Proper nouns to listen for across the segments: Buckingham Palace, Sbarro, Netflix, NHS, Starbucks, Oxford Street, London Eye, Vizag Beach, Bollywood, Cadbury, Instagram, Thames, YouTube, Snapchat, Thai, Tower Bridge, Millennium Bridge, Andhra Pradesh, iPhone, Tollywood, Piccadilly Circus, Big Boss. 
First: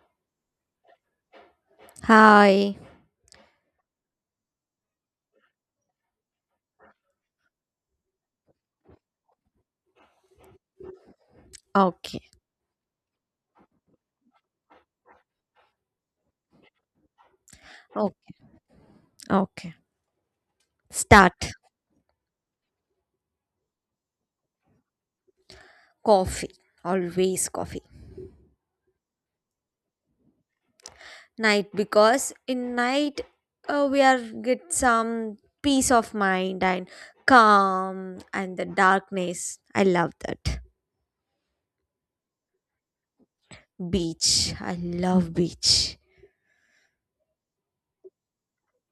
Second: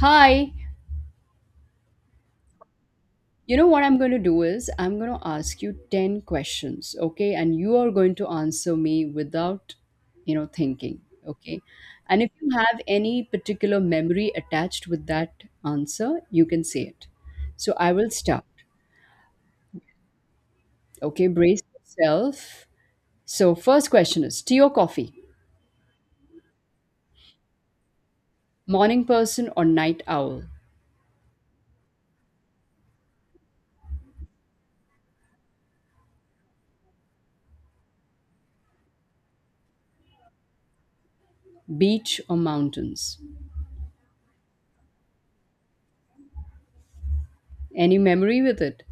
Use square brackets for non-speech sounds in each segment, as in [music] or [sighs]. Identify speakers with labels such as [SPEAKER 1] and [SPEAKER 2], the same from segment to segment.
[SPEAKER 1] Hi,
[SPEAKER 2] Hi.
[SPEAKER 1] you know what I'm going to do is I'm going to ask you 10 questions, okay? And you are going to answer me without, you know, thinking, okay?
[SPEAKER 2] Okay.
[SPEAKER 1] And if you have any particular memory attached with that answer, you can say it. So I will
[SPEAKER 2] Okay.
[SPEAKER 1] start,
[SPEAKER 2] Okay.
[SPEAKER 1] okay?
[SPEAKER 2] Start.
[SPEAKER 1] Brace yourself. So, first question is tea or coffee?
[SPEAKER 2] Coffee. Always coffee.
[SPEAKER 1] Morning person or night owl?
[SPEAKER 2] Night because in night we are get some peace of mind and calm and the darkness. I love that.
[SPEAKER 1] Beach or mountains?
[SPEAKER 2] Beach. I love beach.
[SPEAKER 1] Any memory with it?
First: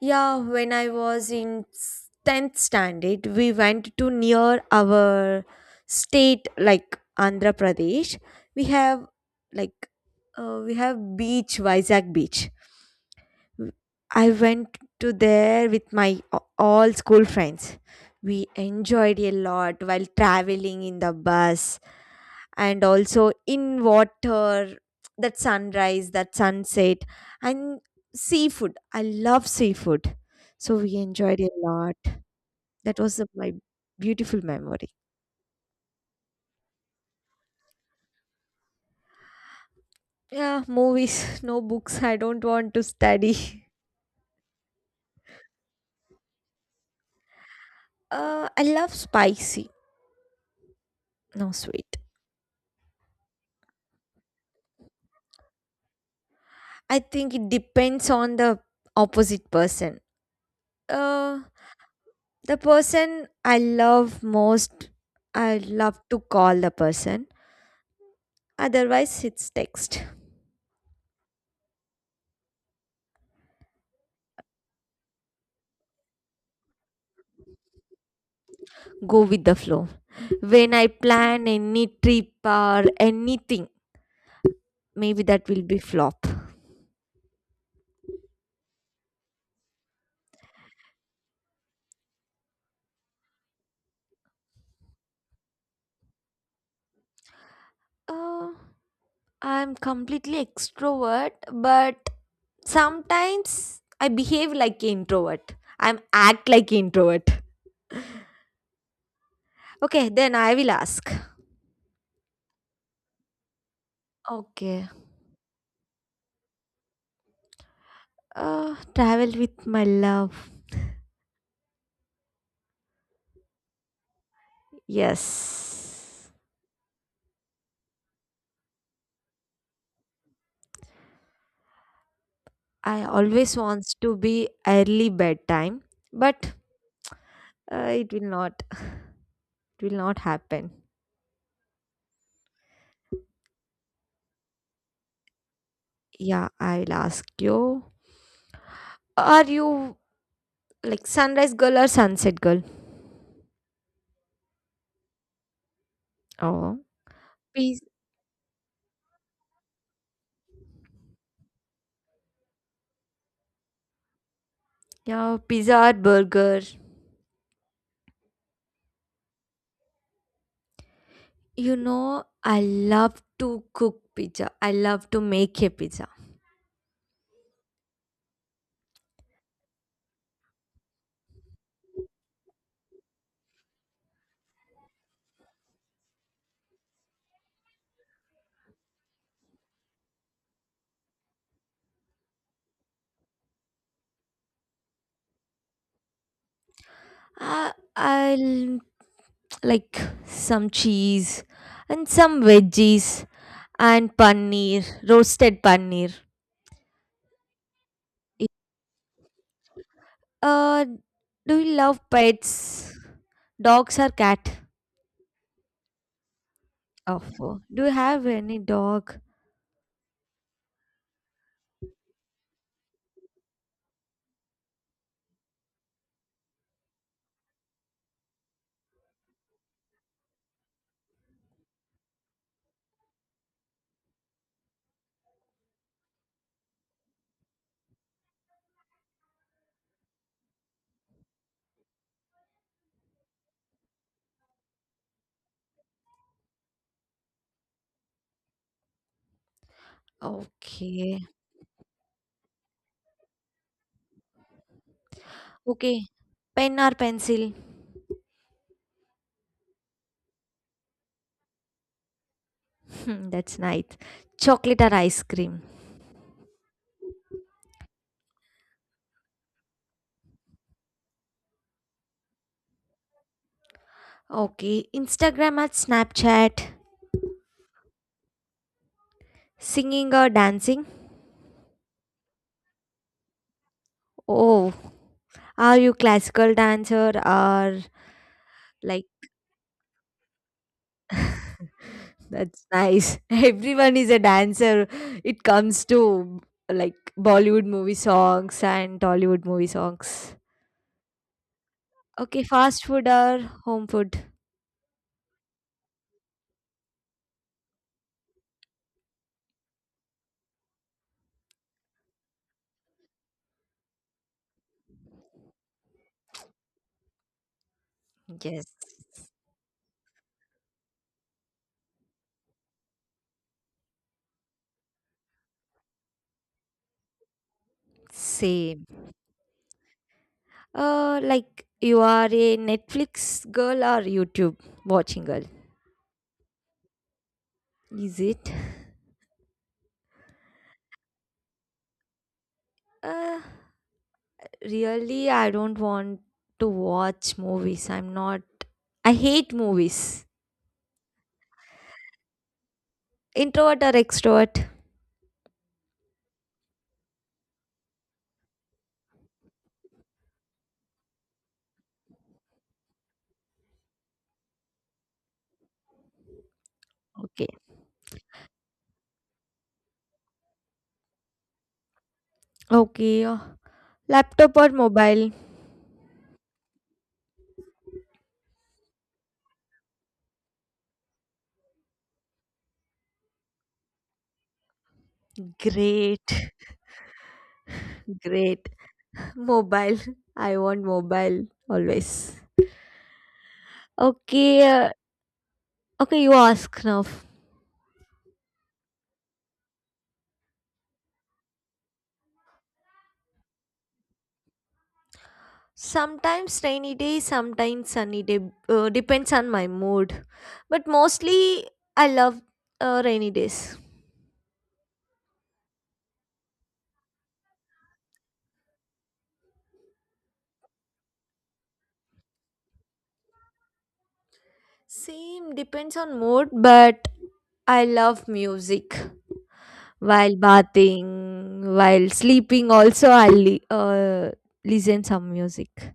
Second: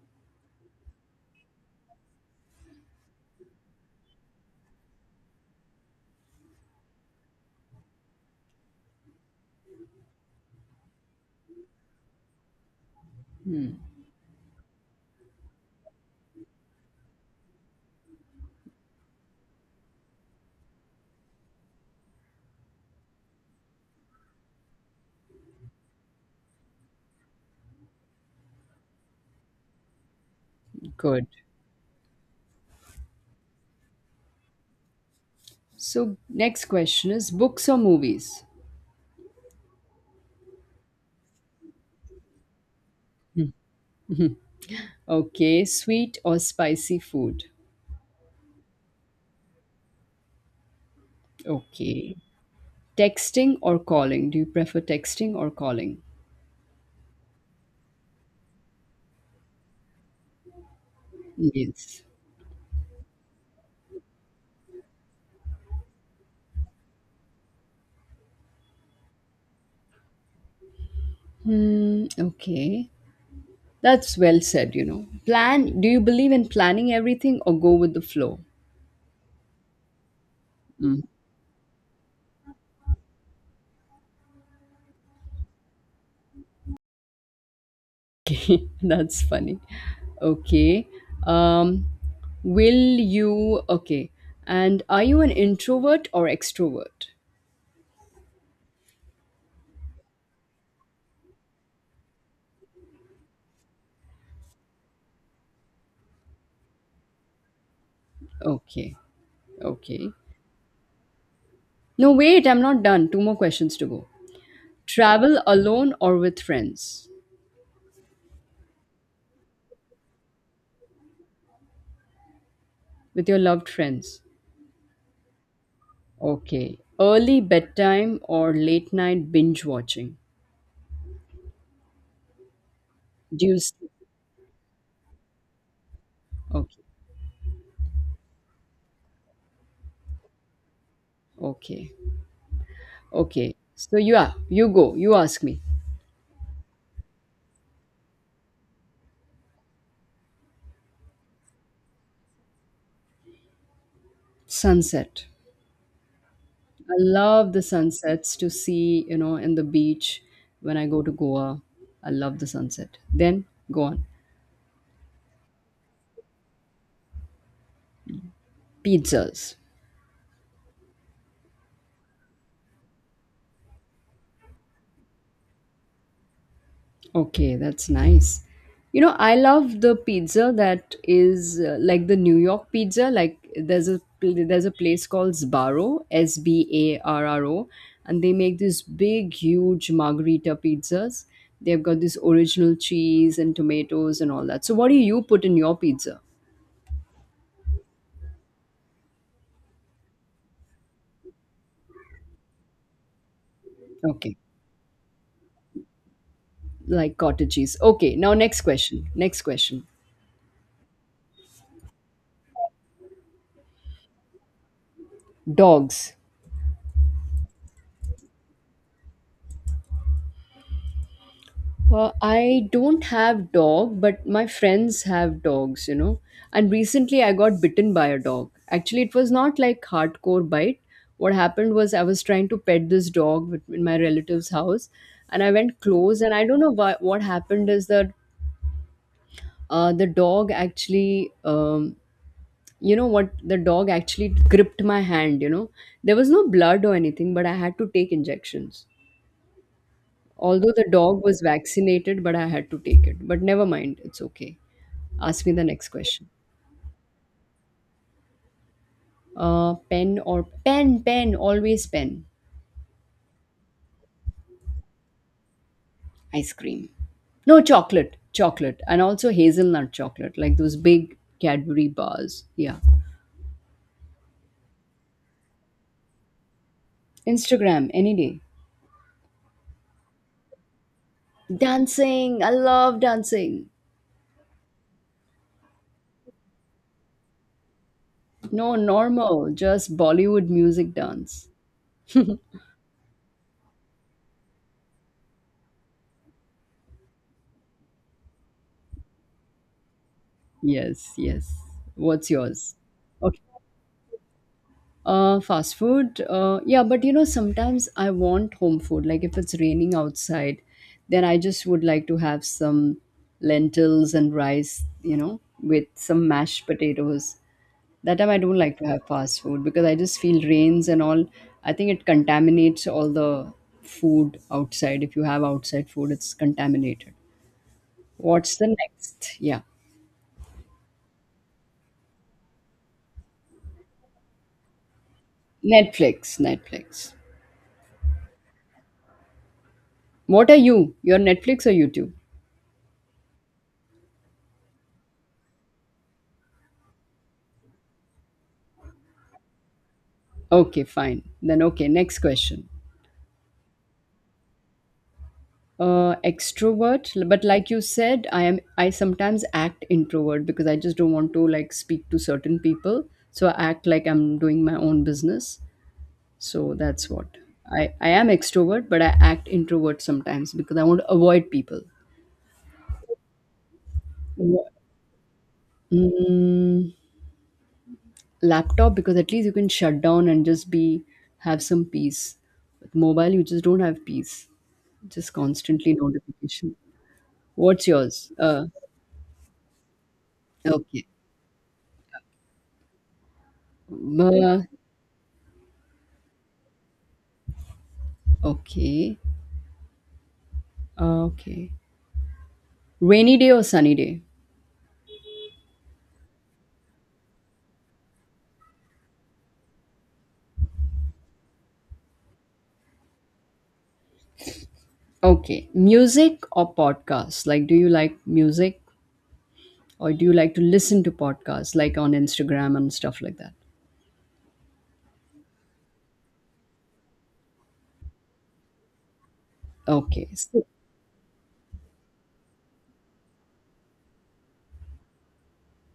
[SPEAKER 2] Yeah, when I was in 10th standard, we went to near our state, like Andhra Pradesh. We have like we have beach, Vizag Beach. W- I went to there with my all school friends. We enjoyed a lot while traveling in the bus and also in water, that sunrise, that sunset, and seafood. I love seafood, so we
[SPEAKER 1] Good.
[SPEAKER 2] enjoyed a lot. That was my beautiful memory.
[SPEAKER 1] So, next question is books or movies?
[SPEAKER 2] Yeah, movies. [laughs] No books, I don't want to study. [laughs]
[SPEAKER 1] Okay, sweet or spicy food?
[SPEAKER 2] I love spicy. No, sweet.
[SPEAKER 1] Okay. Texting or calling? Do you prefer texting or calling?
[SPEAKER 2] I think it depends on the opposite person. uh,
[SPEAKER 1] Yes.
[SPEAKER 2] the person I love most, I love to call the person. Otherwise, it's text.
[SPEAKER 1] Hmm, okay. That's well said, you know. Plan, do you believe in planning everything or go with the flow?
[SPEAKER 2] Go with the flow. When I
[SPEAKER 1] Mm.
[SPEAKER 2] plan any trip or anything, maybe that will be flop.
[SPEAKER 1] Okay, [laughs] that's funny. Okay. Um, will you, okay. And are you an introvert or extrovert?
[SPEAKER 2] Uh, I'm completely extrovert, but sometimes I behave like introvert. I'm act like introvert.
[SPEAKER 1] Okay,
[SPEAKER 2] Okay,
[SPEAKER 1] okay.
[SPEAKER 2] then I will ask.
[SPEAKER 1] No, wait, I'm not done. Two more questions to go.
[SPEAKER 2] Okay.
[SPEAKER 1] Travel alone or with friends?
[SPEAKER 2] Travel with my love.
[SPEAKER 1] With your loved friends.
[SPEAKER 2] Yes.
[SPEAKER 1] Okay. Early bedtime or late night binge watching?
[SPEAKER 2] I
[SPEAKER 1] Do
[SPEAKER 2] always
[SPEAKER 1] you sleep?
[SPEAKER 2] wants to be early bedtime, but
[SPEAKER 1] Okay.
[SPEAKER 2] it will not. It will not happen.
[SPEAKER 1] Okay. Okay. So you are, you go, you ask me.
[SPEAKER 2] Yeah, I'll ask you. Are you like sunrise girl or sunset girl?
[SPEAKER 1] Sunset.
[SPEAKER 2] Oh,
[SPEAKER 1] I love the
[SPEAKER 2] pizza.
[SPEAKER 1] sunsets to see, you know, in the beach when I go to Goa. I love the sunset. Then go on.
[SPEAKER 2] Yeah, pizza or burger.
[SPEAKER 1] Pizzas.
[SPEAKER 2] I love to cook pizza. I love to make a pizza.
[SPEAKER 1] Okay, that's nice. You know, I love the pizza that is like the New York pizza. Like there's a there's a place called Sbarro, S B A R R O, and they make these big, huge margarita pizzas. They've got this original cheese and tomatoes and all that. So, what do you put in your pizza?
[SPEAKER 2] I'll like some cheese and some veggies and
[SPEAKER 1] Okay,
[SPEAKER 2] paneer, roasted paneer.
[SPEAKER 1] like cottage cheese. Okay, now
[SPEAKER 2] Y-
[SPEAKER 1] next question. Next question.
[SPEAKER 2] Uh, do you love pets? Dogs or cat?
[SPEAKER 1] Dogs.
[SPEAKER 2] Oh, do you have any dog?
[SPEAKER 1] I don't have dog, but my friends have dogs, you know. And recently I got bitten by a dog. Actually, it was not like hardcore bite. What happened was I was trying to pet this dog in my relative's house, and I went close, and I don't know why, what happened is that uh, the dog actually, um, the dog actually gripped my hand, you know. There was no blood or anything, but I had to take injections. Although the
[SPEAKER 2] Okay.
[SPEAKER 1] dog was vaccinated, but I had to take it. But never mind, it's okay. Ask me the next
[SPEAKER 2] Okay.
[SPEAKER 1] question.
[SPEAKER 2] Pen or pencil?
[SPEAKER 1] Pen, always pen.
[SPEAKER 2] Hmm, that's nice. Chocolate or ice cream?
[SPEAKER 1] Ice cream. No, chocolate. And also hazelnut chocolate, like those big Cadbury bars. Yeah.
[SPEAKER 2] Okay. Instagram or Snapchat?
[SPEAKER 1] Instagram, any day.
[SPEAKER 2] Singing or dancing?
[SPEAKER 1] Dancing. I love dancing.
[SPEAKER 2] Oh, are you classical dancer or
[SPEAKER 1] No,
[SPEAKER 2] like,
[SPEAKER 1] normal, just Bollywood music dance.
[SPEAKER 2] that's nice. [laughs] Everyone is a dancer. It comes to like Bollywood movie songs and Tollywood movie songs.
[SPEAKER 1] Yes, yes. What's
[SPEAKER 2] Okay,
[SPEAKER 1] yours?
[SPEAKER 2] fast food
[SPEAKER 1] Okay.
[SPEAKER 2] or home food?
[SPEAKER 1] Fast food. Yeah, but you know, sometimes I want home food. Like if it's raining outside, then I just would like to have some lentils and rice, you know, with some mashed potatoes. That time I don't
[SPEAKER 2] Yes.
[SPEAKER 1] like to have fast food because I just feel rains and all. I think it contaminates all the food outside. If you have outside food, it's contaminated. What's the
[SPEAKER 2] Same.
[SPEAKER 1] next? Yeah.
[SPEAKER 2] Like, you are a Netflix girl or YouTube watching girl?
[SPEAKER 1] Netflix. Netflix.
[SPEAKER 2] Is it?
[SPEAKER 1] What are you? You're Netflix or YouTube?
[SPEAKER 2] Uh, Really, I don't want to watch movies. I'm not. I hate movies.
[SPEAKER 1] Okay, fine. Then okay, next question.
[SPEAKER 2] Introvert or extrovert?
[SPEAKER 1] Extrovert, but like you said, I sometimes act introvert because I just don't want to like speak to certain people. So I act like I'm doing my own business. So that's what.
[SPEAKER 2] Okay.
[SPEAKER 1] I am extrovert, but I act introvert sometimes because I want to avoid people.
[SPEAKER 2] Okay. Laptop or
[SPEAKER 1] Wha-
[SPEAKER 2] mobile?
[SPEAKER 1] Mm, laptop because at least you can shut down and just be have some peace. With mobile, you just don't have peace. Just constantly
[SPEAKER 2] Great.
[SPEAKER 1] notification. What's
[SPEAKER 2] [laughs]
[SPEAKER 1] yours?
[SPEAKER 2] Great. Mobile. I want
[SPEAKER 1] Okay.
[SPEAKER 2] mobile always.
[SPEAKER 1] Uh,
[SPEAKER 2] Okay. Okay, you ask now.
[SPEAKER 1] okay. Okay. Rainy day or sunny day?
[SPEAKER 2] Sometimes rainy day, sometimes sunny day, depends on my mood. But mostly, I love rainy days.
[SPEAKER 1] Okay. Music or podcasts? Like, do you like music or do you like to listen to podcasts like on Instagram and stuff like that?
[SPEAKER 2] Same depends on mood, but I love music.
[SPEAKER 1] Okay.
[SPEAKER 2] While bathing, while sleeping, also I listen some music.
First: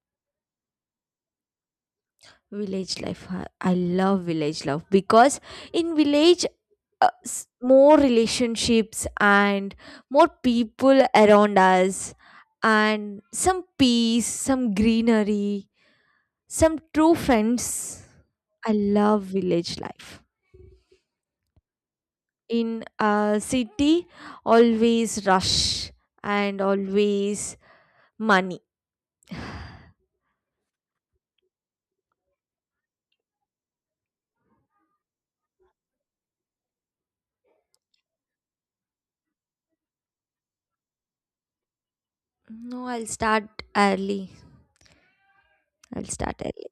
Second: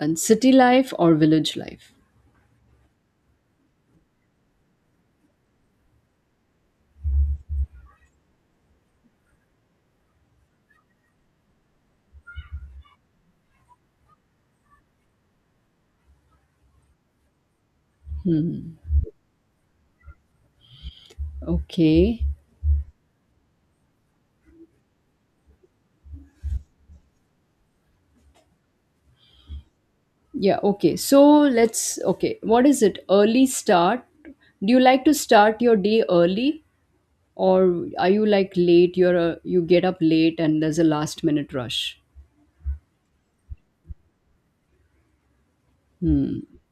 [SPEAKER 1] And city life or village life?
[SPEAKER 2] Village life. Huh? I love village life because in village, more relationships and more people around us, and some peace, some greenery, some true friends. I love village life.
[SPEAKER 1] Okay.
[SPEAKER 2] In a city, always rush and always money.
[SPEAKER 1] Yeah. Okay. So let's, okay. What is it? Early start? Do you like to start your day early or are you like late you get up late and there's a last minute rush.
[SPEAKER 2] No, I'll start early. I'll start
[SPEAKER 1] Hmm.
[SPEAKER 2] early.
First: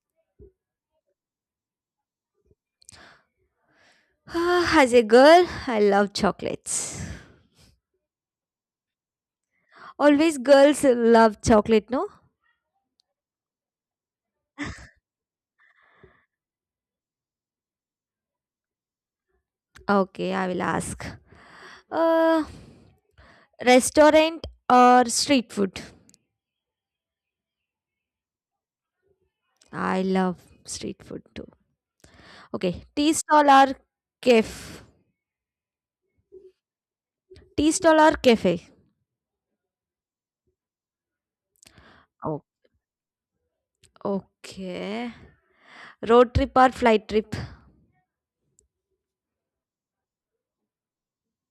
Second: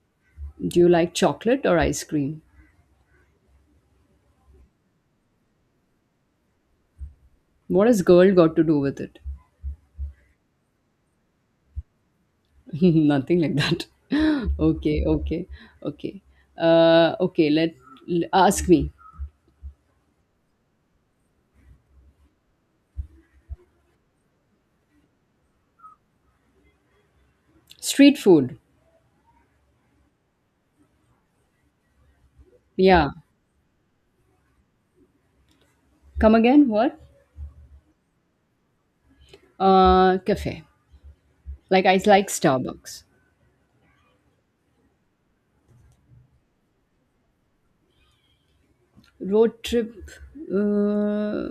[SPEAKER 1] Do you like chocolate or ice cream?
[SPEAKER 2] [sighs] As a girl, I love chocolates.
[SPEAKER 1] What has girl got to do with it?
[SPEAKER 2] Always girls love chocolate, no?
[SPEAKER 1] [laughs] Nothing like that. [laughs] okay okay okay okay, ask me.
[SPEAKER 2] Okay, I will ask. Uh, Restaurant or street food?
[SPEAKER 1] Street food.
[SPEAKER 2] I love street food too. Okay,
[SPEAKER 1] Yeah.
[SPEAKER 2] tea stall or cafe?
[SPEAKER 1] Come again, what?
[SPEAKER 2] Tea stall or cafe?
[SPEAKER 1] Uh, cafe. Like I like
[SPEAKER 2] Oh,
[SPEAKER 1] Starbucks.
[SPEAKER 2] okay. Road trip or flight trip?
[SPEAKER 1] Road trip. Uh,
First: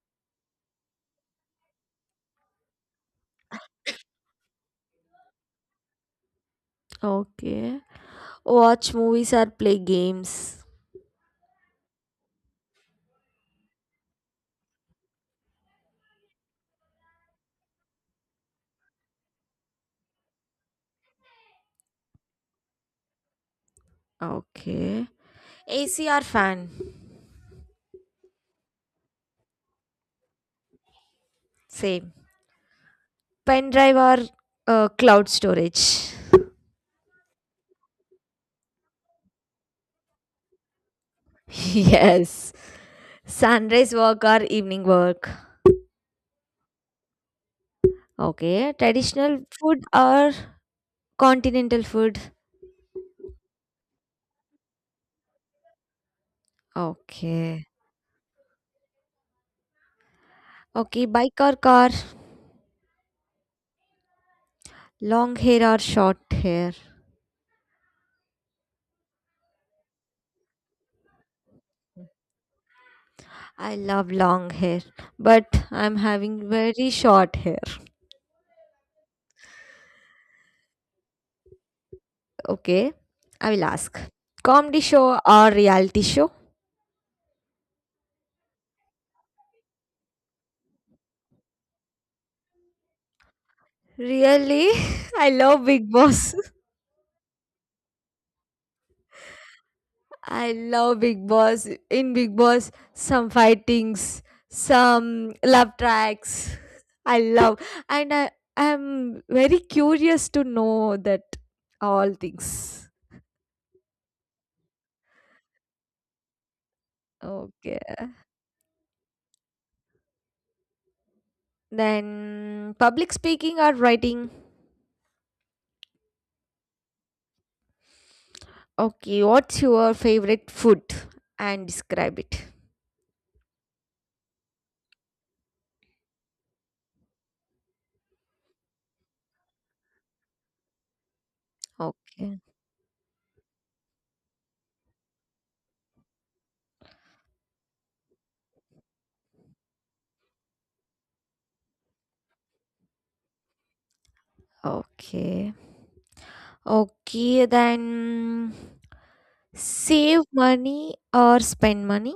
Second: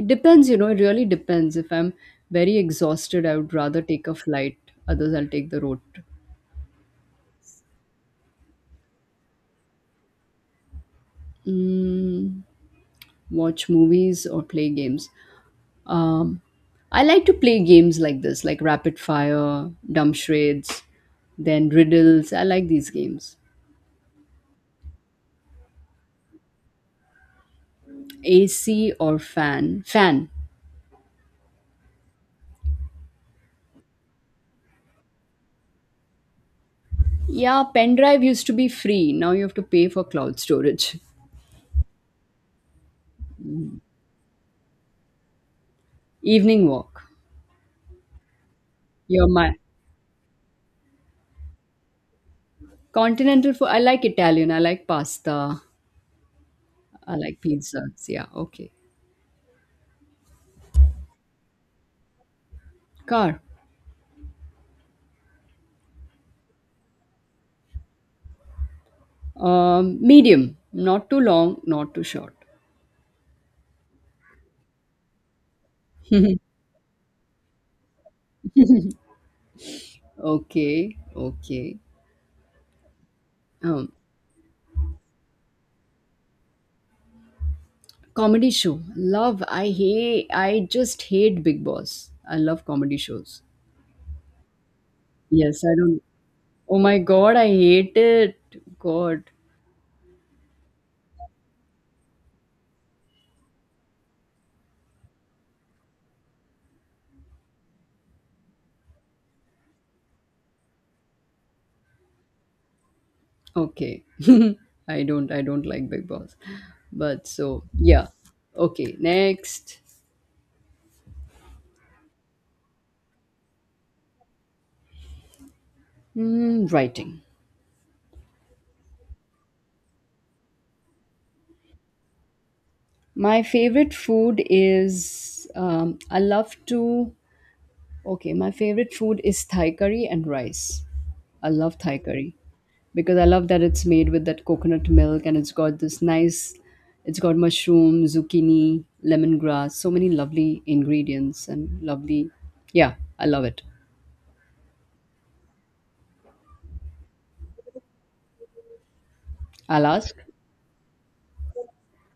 [SPEAKER 1] it depends, you know, it really depends. If I'm very exhausted, I would rather take a flight. Others, I'll take the road trip.
[SPEAKER 2] Okay. Watch movies or play games?
[SPEAKER 1] Mm, watch movies or play games. um, I like to play games like this, like rapid fire, dumb charades, then riddles. I like these games.
[SPEAKER 2] Okay. AC or fan?
[SPEAKER 1] AC or fan? Fan.
[SPEAKER 2] Same. Pen drive or cloud storage?
[SPEAKER 1] Yeah, pen drive used to be free. Now you have to pay for cloud storage.
[SPEAKER 2] [laughs] Yes. Sunrise work or evening work?
[SPEAKER 1] [laughs] Evening walk.
[SPEAKER 2] Okay.
[SPEAKER 1] You're
[SPEAKER 2] Traditional
[SPEAKER 1] my.
[SPEAKER 2] food or continental food?
[SPEAKER 1] Continental food. I like Italian. I like pasta. I like
[SPEAKER 2] Okay.
[SPEAKER 1] pizzas. Yeah. Okay.
[SPEAKER 2] Okay. Bike or car?
[SPEAKER 1] Car.
[SPEAKER 2] Long hair or short hair?
[SPEAKER 1] Medium. Not too long. Not too short.
[SPEAKER 2] I love long hair, but I'm having very short hair.
[SPEAKER 1] Okay. Okay.
[SPEAKER 2] Okay. I will
[SPEAKER 1] Um,
[SPEAKER 2] ask. Comedy show or reality show?
[SPEAKER 1] comedy show. Love. I hate. I just hate Big Boss. I love comedy shows.
[SPEAKER 2] Really? [laughs] I
[SPEAKER 1] Yes.
[SPEAKER 2] love
[SPEAKER 1] I
[SPEAKER 2] Big
[SPEAKER 1] don't.
[SPEAKER 2] Boss.
[SPEAKER 1] Oh my God. I hate it. God.
[SPEAKER 2] I love Big Boss. In Big Boss, some fightings, some love tracks. [laughs] I love, and I am very curious to know that all things.
[SPEAKER 1] Okay. [laughs] I don't. I don't like Big Boss. But so
[SPEAKER 2] Okay,
[SPEAKER 1] yeah. Okay. Next.
[SPEAKER 2] then public speaking or writing.
[SPEAKER 1] Mm, writing.
[SPEAKER 2] Okay, what's your favorite food and describe it?
[SPEAKER 1] My favorite food is I love to okay, my favorite food is Thai curry and rice. I love Thai curry
[SPEAKER 2] Okay,
[SPEAKER 1] because I love that it's made with that coconut milk and it's got this nice, it's got mushroom, zucchini, lemongrass, so many lovely ingredients and lovely, yeah, I love it.
[SPEAKER 2] okay, okay. Then
[SPEAKER 1] I'll ask.
[SPEAKER 2] save money or spend money.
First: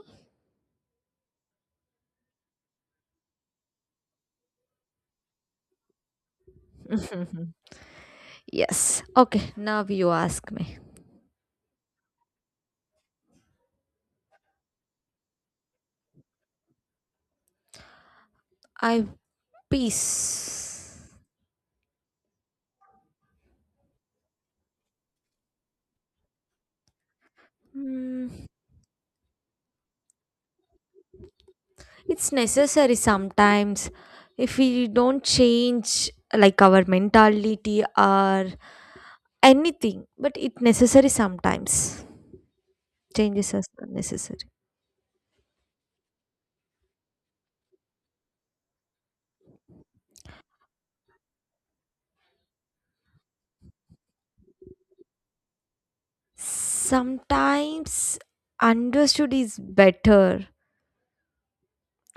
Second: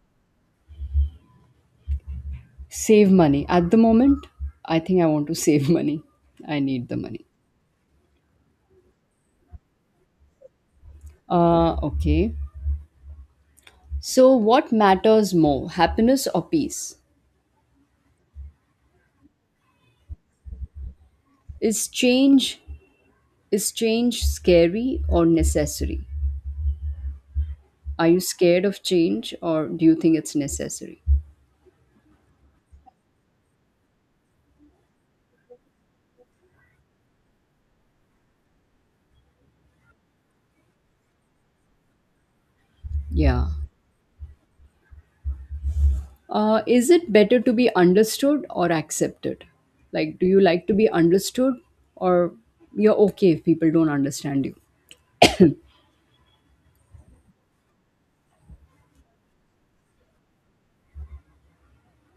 [SPEAKER 1] Save money. At the moment, I think I want to [laughs] save money. I need the money.
[SPEAKER 2] [laughs] Yes. Okay, now you ask me.
[SPEAKER 1] Uh, okay. So what matters more, happiness or peace?
[SPEAKER 2] I peace.
[SPEAKER 1] Is change is change scary or necessary? Are you
[SPEAKER 2] Mm,
[SPEAKER 1] scared of change or do you think it's necessary?
[SPEAKER 2] it's necessary sometimes. If we don't change like our mentality or anything, but it necessary sometimes.
[SPEAKER 1] Yeah.
[SPEAKER 2] Changes are necessary.
[SPEAKER 1] Is it better to be understood or accepted? Like, do you like to be understood or you're okay if people don't understand you?
[SPEAKER 2] Sometimes understood is better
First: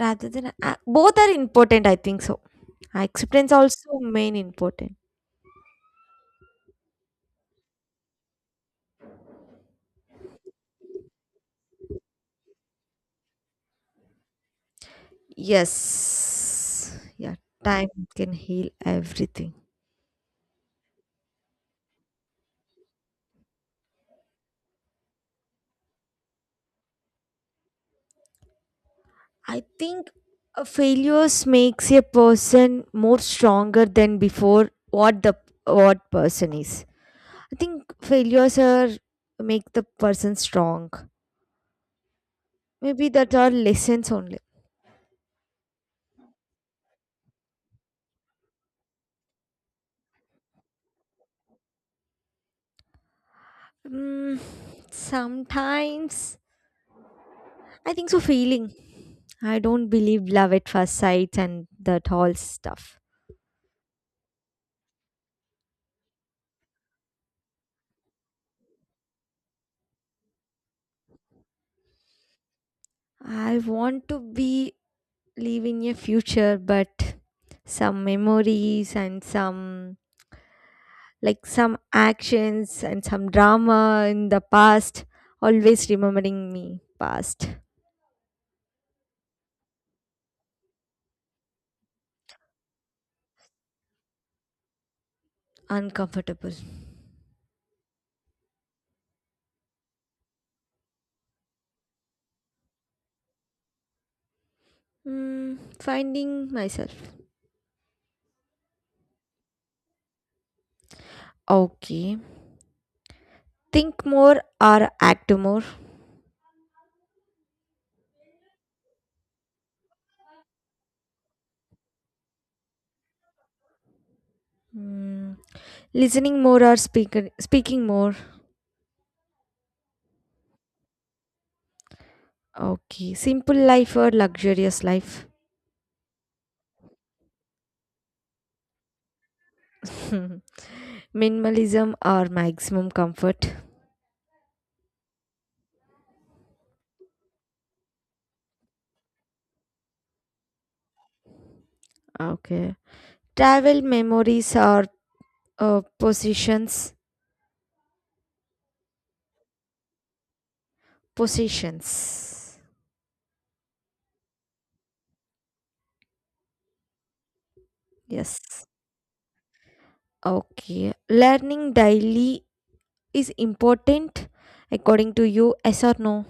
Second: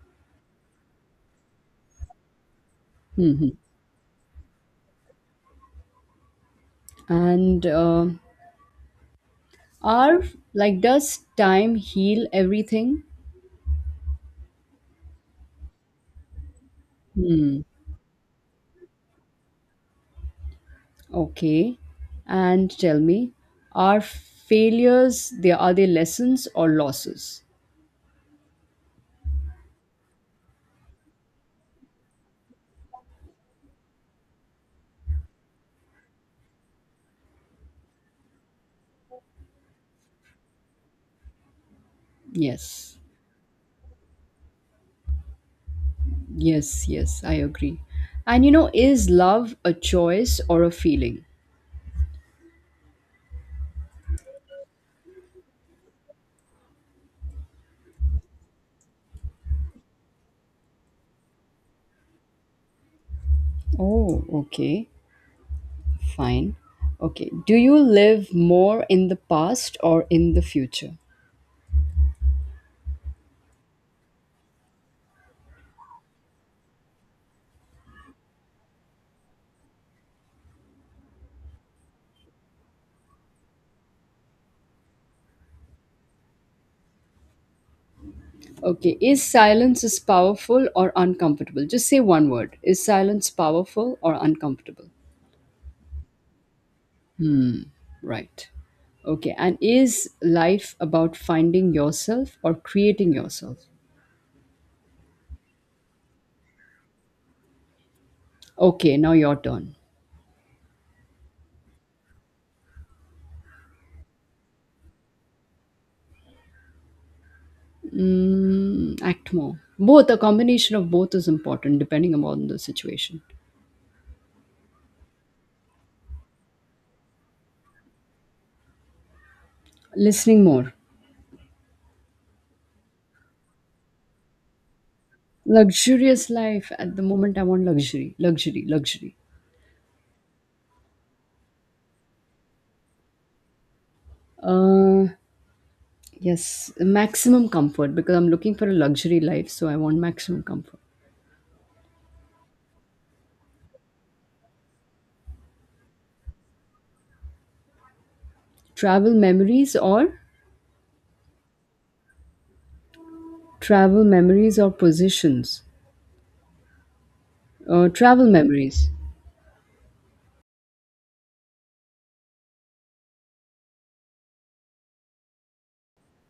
[SPEAKER 2] rather than both are important. I think so.
[SPEAKER 1] Hmm.
[SPEAKER 2] Acceptance also main important.
[SPEAKER 1] And are like, does time heal everything?
[SPEAKER 2] Yes. Yeah,
[SPEAKER 1] Hmm.
[SPEAKER 2] time can heal everything.
[SPEAKER 1] Okay. And tell me, are failures they are they lessons or losses?
[SPEAKER 2] I think failures makes a person more stronger than before what person is. I think failures are make the person strong.
[SPEAKER 1] Yes.
[SPEAKER 2] Maybe that are lessons only.
[SPEAKER 1] Yes, yes, I agree. And you know, is love a choice or a feeling?
[SPEAKER 2] Mm, Sometimes I think so feeling. I don't believe love at first sight and that whole stuff.
[SPEAKER 1] Oh, okay. Fine. Okay. Do you live more in the past or in the future?
[SPEAKER 2] I want to be live in a future, but some memories and some, like, some actions and some drama in the past always remembering me past.
[SPEAKER 1] Okay. Is silence is powerful or uncomfortable? Just say one word. Is silence powerful or uncomfortable?
[SPEAKER 2] Uncomfortable.
[SPEAKER 1] Right. Okay. And is life about finding yourself or creating yourself?
[SPEAKER 2] Hmm. Finding myself.
[SPEAKER 1] Okay. Now your turn.
[SPEAKER 2] Okay, think more or act more.
[SPEAKER 1] Mm, act more. Both, a combination of both is important depending upon the situation.
[SPEAKER 2] Hmm. Listening more or speaking more.
[SPEAKER 1] Listening more.
[SPEAKER 2] Okay, simple life or luxurious life.
[SPEAKER 1] Luxurious life. At the moment, I want luxury, luxury, luxury.
[SPEAKER 2] [laughs] Minimalism or maximum comfort.
[SPEAKER 1] Uh, yes. Maximum comfort because I'm looking for a luxury life. So I want maximum comfort.
[SPEAKER 2] Okay. Travel memories or positions.
[SPEAKER 1] Travel memories or
[SPEAKER 2] Positions.
[SPEAKER 1] travel memories or positions. Travel
[SPEAKER 2] Yes.
[SPEAKER 1] memories.
[SPEAKER 2] Okay. Learning daily is important according to you, yes or no?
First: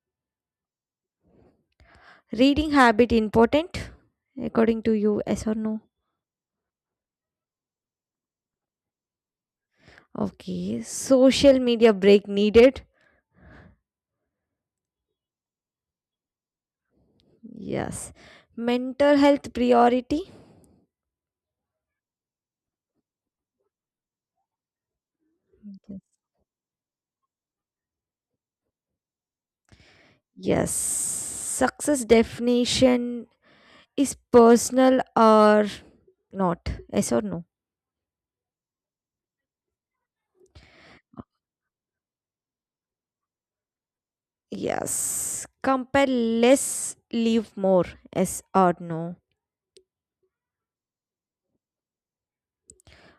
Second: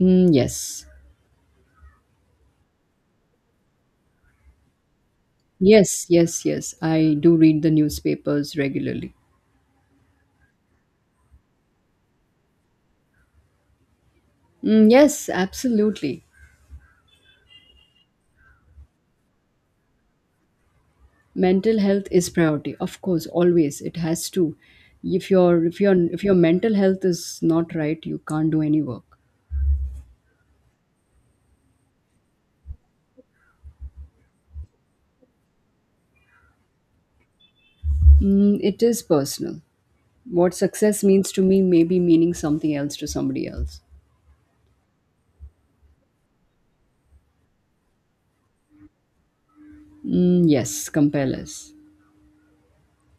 [SPEAKER 1] Mm, yes.
[SPEAKER 2] Reading habit important according to you, yes or no?
[SPEAKER 1] Yes, yes, yes. I do read the newspapers regularly.
[SPEAKER 2] Okay. Social media break needed.
[SPEAKER 1] Mm, yes, absolutely.
[SPEAKER 2] Yes. Mental health priority.
[SPEAKER 1] Mental health is priority. Of course, always it has to. If your mental health is not right, you can't do any work.
[SPEAKER 2] Yes. Success definition is personal or not? Yes or no?
[SPEAKER 1] Mm, it is personal. What success means to me may be meaning something else to somebody else.
[SPEAKER 2] Yes. Compare less, leave more. Yes or no?
[SPEAKER 1] Mm, yes, compel us.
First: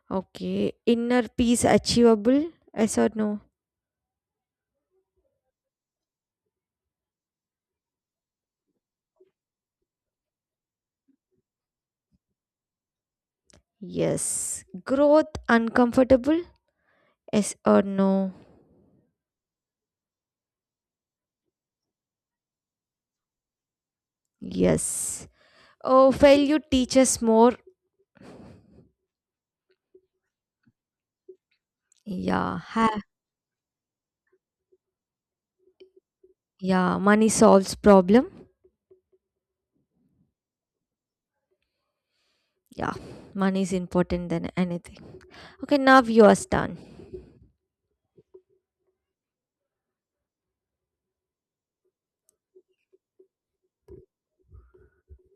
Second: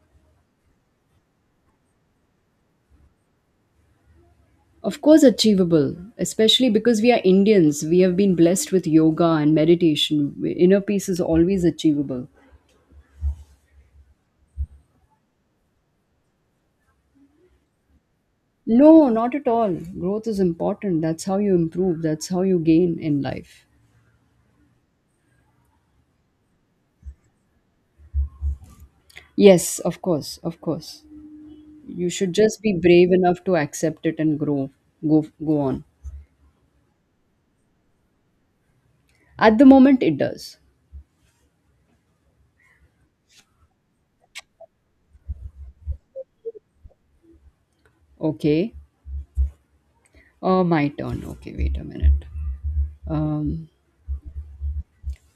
[SPEAKER 2] Okay. Inner peace achievable? Yes or no?
[SPEAKER 1] Of course, achievable, especially because we are Indians. We have been blessed with yoga and meditation. Inner peace is always achievable.
[SPEAKER 2] Yes. Growth uncomfortable? Yes or no?
[SPEAKER 1] No, not at all. Growth is important. That's how you improve, that's how you gain in life.
[SPEAKER 2] Yes. Oh, failure teaches more.
[SPEAKER 1] Yes, of course, of course. You should
[SPEAKER 2] Yeah.
[SPEAKER 1] just be brave enough to accept it and grow. Go, go on.
[SPEAKER 2] Yeah. Money solves problem.
[SPEAKER 1] At the moment, it does.
[SPEAKER 2] Yeah. Money is important than anything. Okay. Now yours done.
[SPEAKER 1] Okay. My turn. Okay, wait a minute. Um,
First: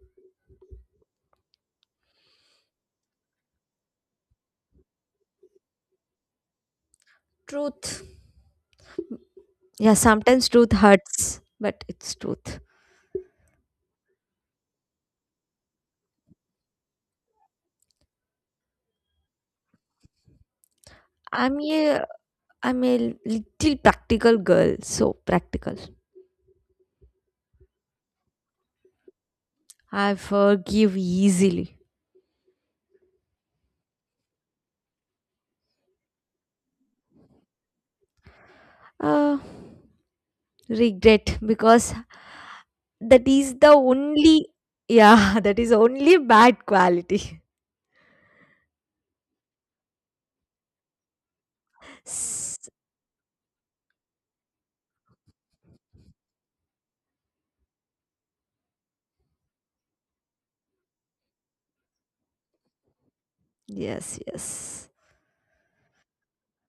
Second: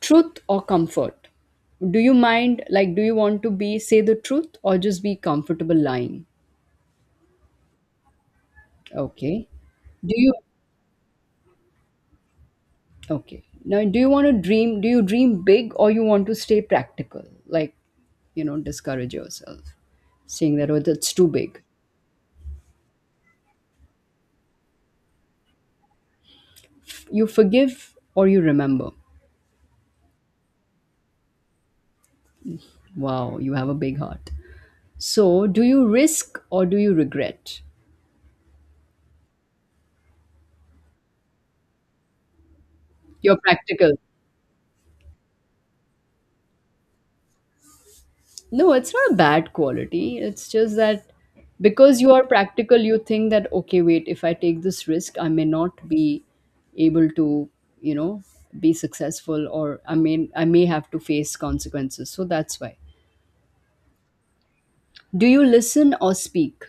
[SPEAKER 1] Truth or comfort? Do you mind, like, do you want to be, say the truth or just be comfortable lying?
[SPEAKER 2] Truth.
[SPEAKER 1] Okay.
[SPEAKER 2] Yeah.
[SPEAKER 1] Do you,
[SPEAKER 2] Sometimes truth hurts, but it's truth.
[SPEAKER 1] okay. Now, do you want to dream, do you dream big or you want to stay practical? Like, you know, discourage yourself, saying that, oh, that's too
[SPEAKER 2] I'm
[SPEAKER 1] big.
[SPEAKER 2] a I'm a little practical girl, so practical.
[SPEAKER 1] You forgive or you remember.
[SPEAKER 2] I forgive easily.
[SPEAKER 1] Wow, you have a big heart. So, do you risk or do you regret?
[SPEAKER 2] Uh, Regret because that
[SPEAKER 1] You're
[SPEAKER 2] is the
[SPEAKER 1] practical.
[SPEAKER 2] only, yeah, [laughs] that is only bad quality.
[SPEAKER 1] No, it's not bad quality. It's just that
[SPEAKER 2] [laughs]
[SPEAKER 1] because you are
[SPEAKER 2] S-
[SPEAKER 1] practical, you think that, okay, wait, if I take this risk, I may not be able to, you know, be successful or I may have to face consequences. So that's why.
[SPEAKER 2] yes, yes.
[SPEAKER 1] Do you listen or speak?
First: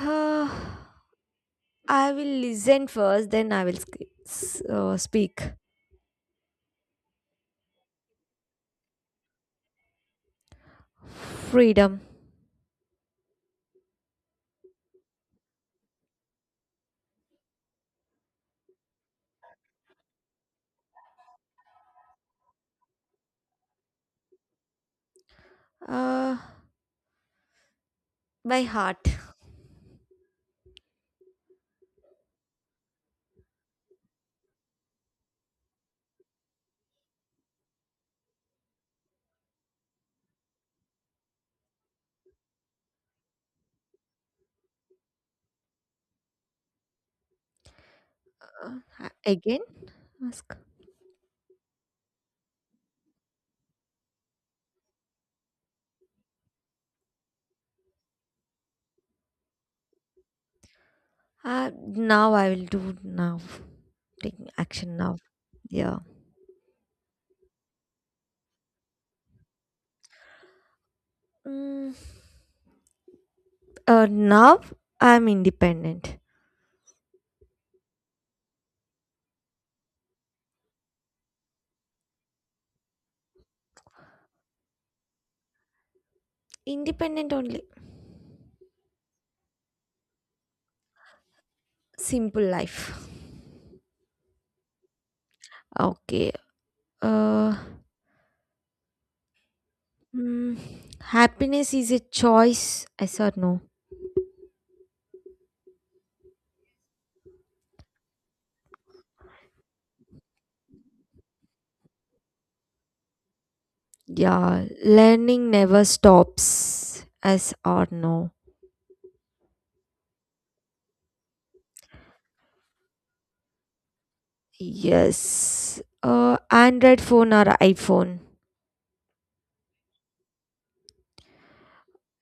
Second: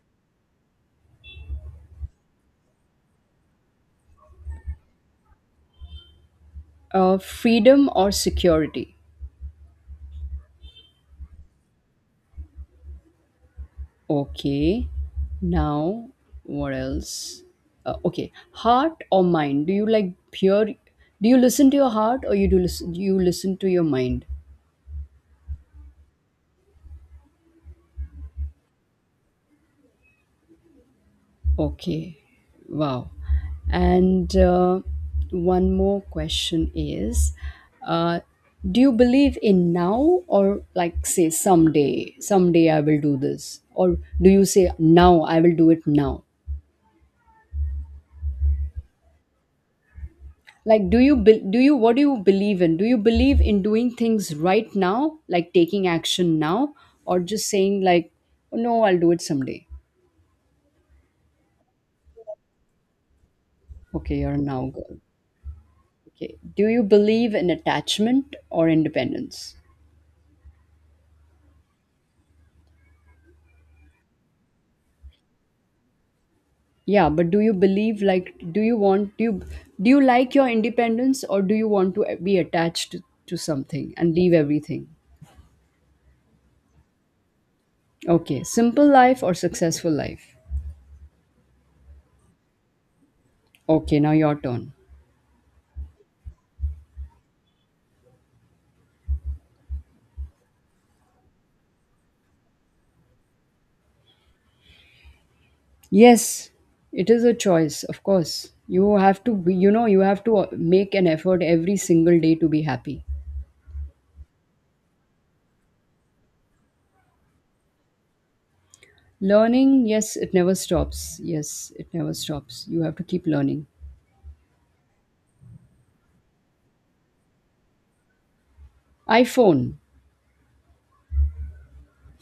[SPEAKER 2] Uh, I will listen first, then I will speak.
[SPEAKER 1] Freedom or security?
[SPEAKER 2] Freedom.
[SPEAKER 1] Okay. Now, what else? Okay, heart or mind? Do you like pure? Do you listen to your heart or you do listen? You listen to your mind?
[SPEAKER 2] Uh, by heart.
[SPEAKER 1] Okay, wow. And one more question is uh, do you believe in now, or like say someday, someday I will do this? Or do you say now I will do it now?
[SPEAKER 2] Uh, Again? Ask.
[SPEAKER 1] Like, do you, be- do you, what do you believe in? Do you believe in doing things right now, like taking action now, or just saying, like, "Oh, no, I'll do it someday?
[SPEAKER 2] Now I will do now.
[SPEAKER 1] Okay, you're a
[SPEAKER 2] Taking
[SPEAKER 1] now girl.
[SPEAKER 2] action now. Yeah.
[SPEAKER 1] Okay. Do you believe in attachment or independence?
[SPEAKER 2] Mm, Now I'm independent.
[SPEAKER 1] Yeah, but do you believe like do you like your independence or do you want to be attached to something and leave everything?
[SPEAKER 2] Independent only.
[SPEAKER 1] Okay, simple life or successful life?
[SPEAKER 2] Simple life.
[SPEAKER 1] Okay, now your turn.
[SPEAKER 2] Okay. Uh, mm, Happiness is a choice. Yes or no?
[SPEAKER 1] Yes, it is a choice, of course. You have to be, you know, you have to make an effort every single day to be happy.
[SPEAKER 2] Yeah. Learning never stops. Yes or no?
[SPEAKER 1] Learning, yes, it never stops. Yes, it never stops. You have to keep learning.
[SPEAKER 2] Yes. Android phone or iPhone?
[SPEAKER 1] iPhone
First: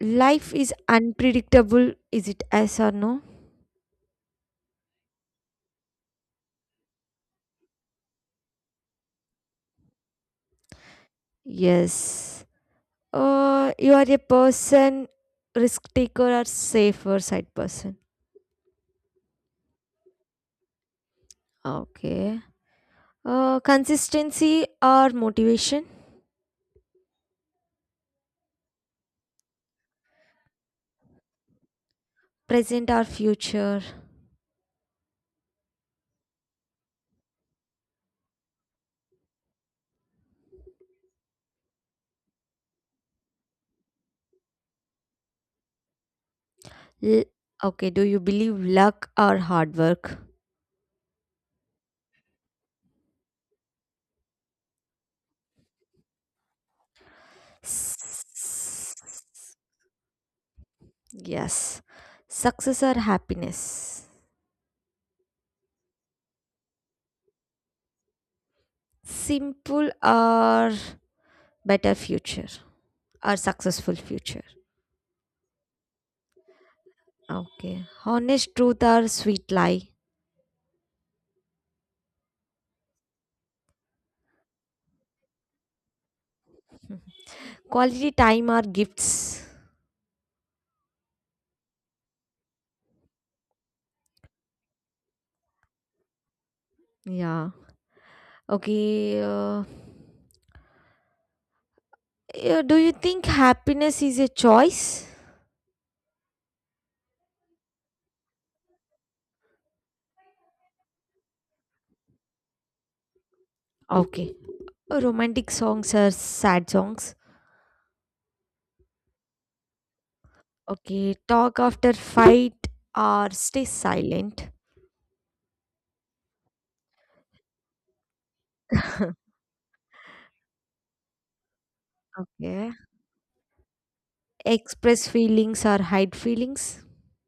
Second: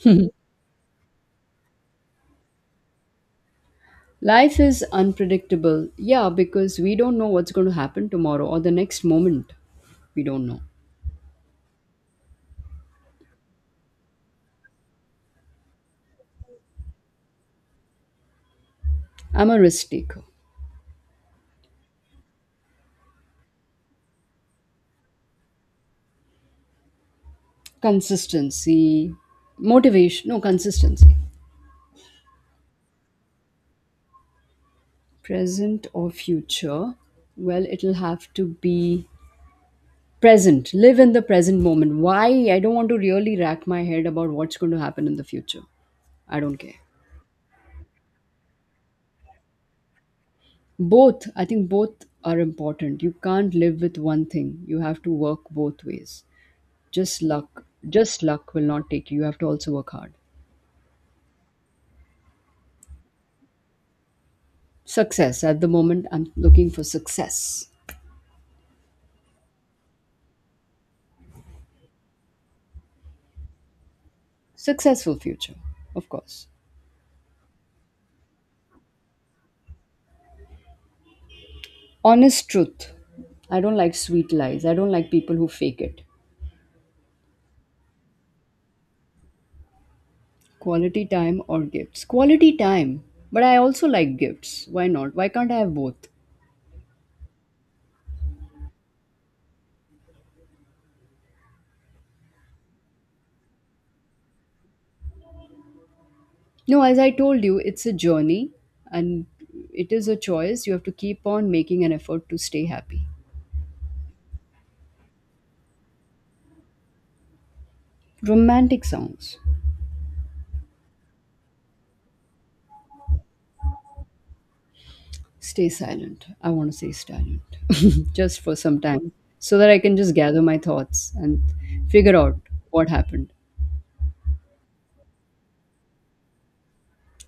[SPEAKER 2] Life is unpredictable. Is it yes or no?
[SPEAKER 1] life is unpredictable. Yeah, because we don't know what's going to happen tomorrow or the next moment. We don't know.
[SPEAKER 2] Yes. You are a person, risk taker or safer side person.
[SPEAKER 1] I'm a risk taker.
[SPEAKER 2] Okay. Consistency or motivation,
[SPEAKER 1] Consistency, motivation, no, consistency.
[SPEAKER 2] present or future.
[SPEAKER 1] Present or future? Well, it'll have to be present. Live in the present moment. Why? I don't want to really rack my head about what's going to happen in the future. I don't care.
[SPEAKER 2] L- okay, do you believe luck or hard work?
[SPEAKER 1] Both, I think both are important. You can't live with one thing, you have to work both ways. Just luck will
[SPEAKER 2] S-
[SPEAKER 1] not take you, you have to also work hard.
[SPEAKER 2] yes. Success or happiness?
[SPEAKER 1] Success, at the moment I'm looking for success.
[SPEAKER 2] Simple or better future or successful future?
[SPEAKER 1] Successful future, of course.
[SPEAKER 2] Okay. Honest truth or sweet lie?
[SPEAKER 1] Honest truth, I don't like sweet lies, I don't like people who fake it.
[SPEAKER 2] [laughs] Quality time or gifts?
[SPEAKER 1] Quality time or gifts, quality time, but I also like gifts, why not, why can't I have both?
[SPEAKER 2] Yeah. Okay. Yeah, do you think happiness is a choice?
[SPEAKER 1] No, as I told you, it's a journey, and it is a choice, you have to keep on making an effort to stay happy.
[SPEAKER 2] Okay. Romantic songs are sad songs.
[SPEAKER 1] Romantic songs.
[SPEAKER 2] Okay. Talk after fight or stay silent.
[SPEAKER 1] Stay silent. I want to say silent [laughs] just for some time
[SPEAKER 2] [laughs]
[SPEAKER 1] so that I can just gather my thoughts and figure out
[SPEAKER 2] Yeah.
[SPEAKER 1] what happened.
[SPEAKER 2] Express feelings or hide feelings.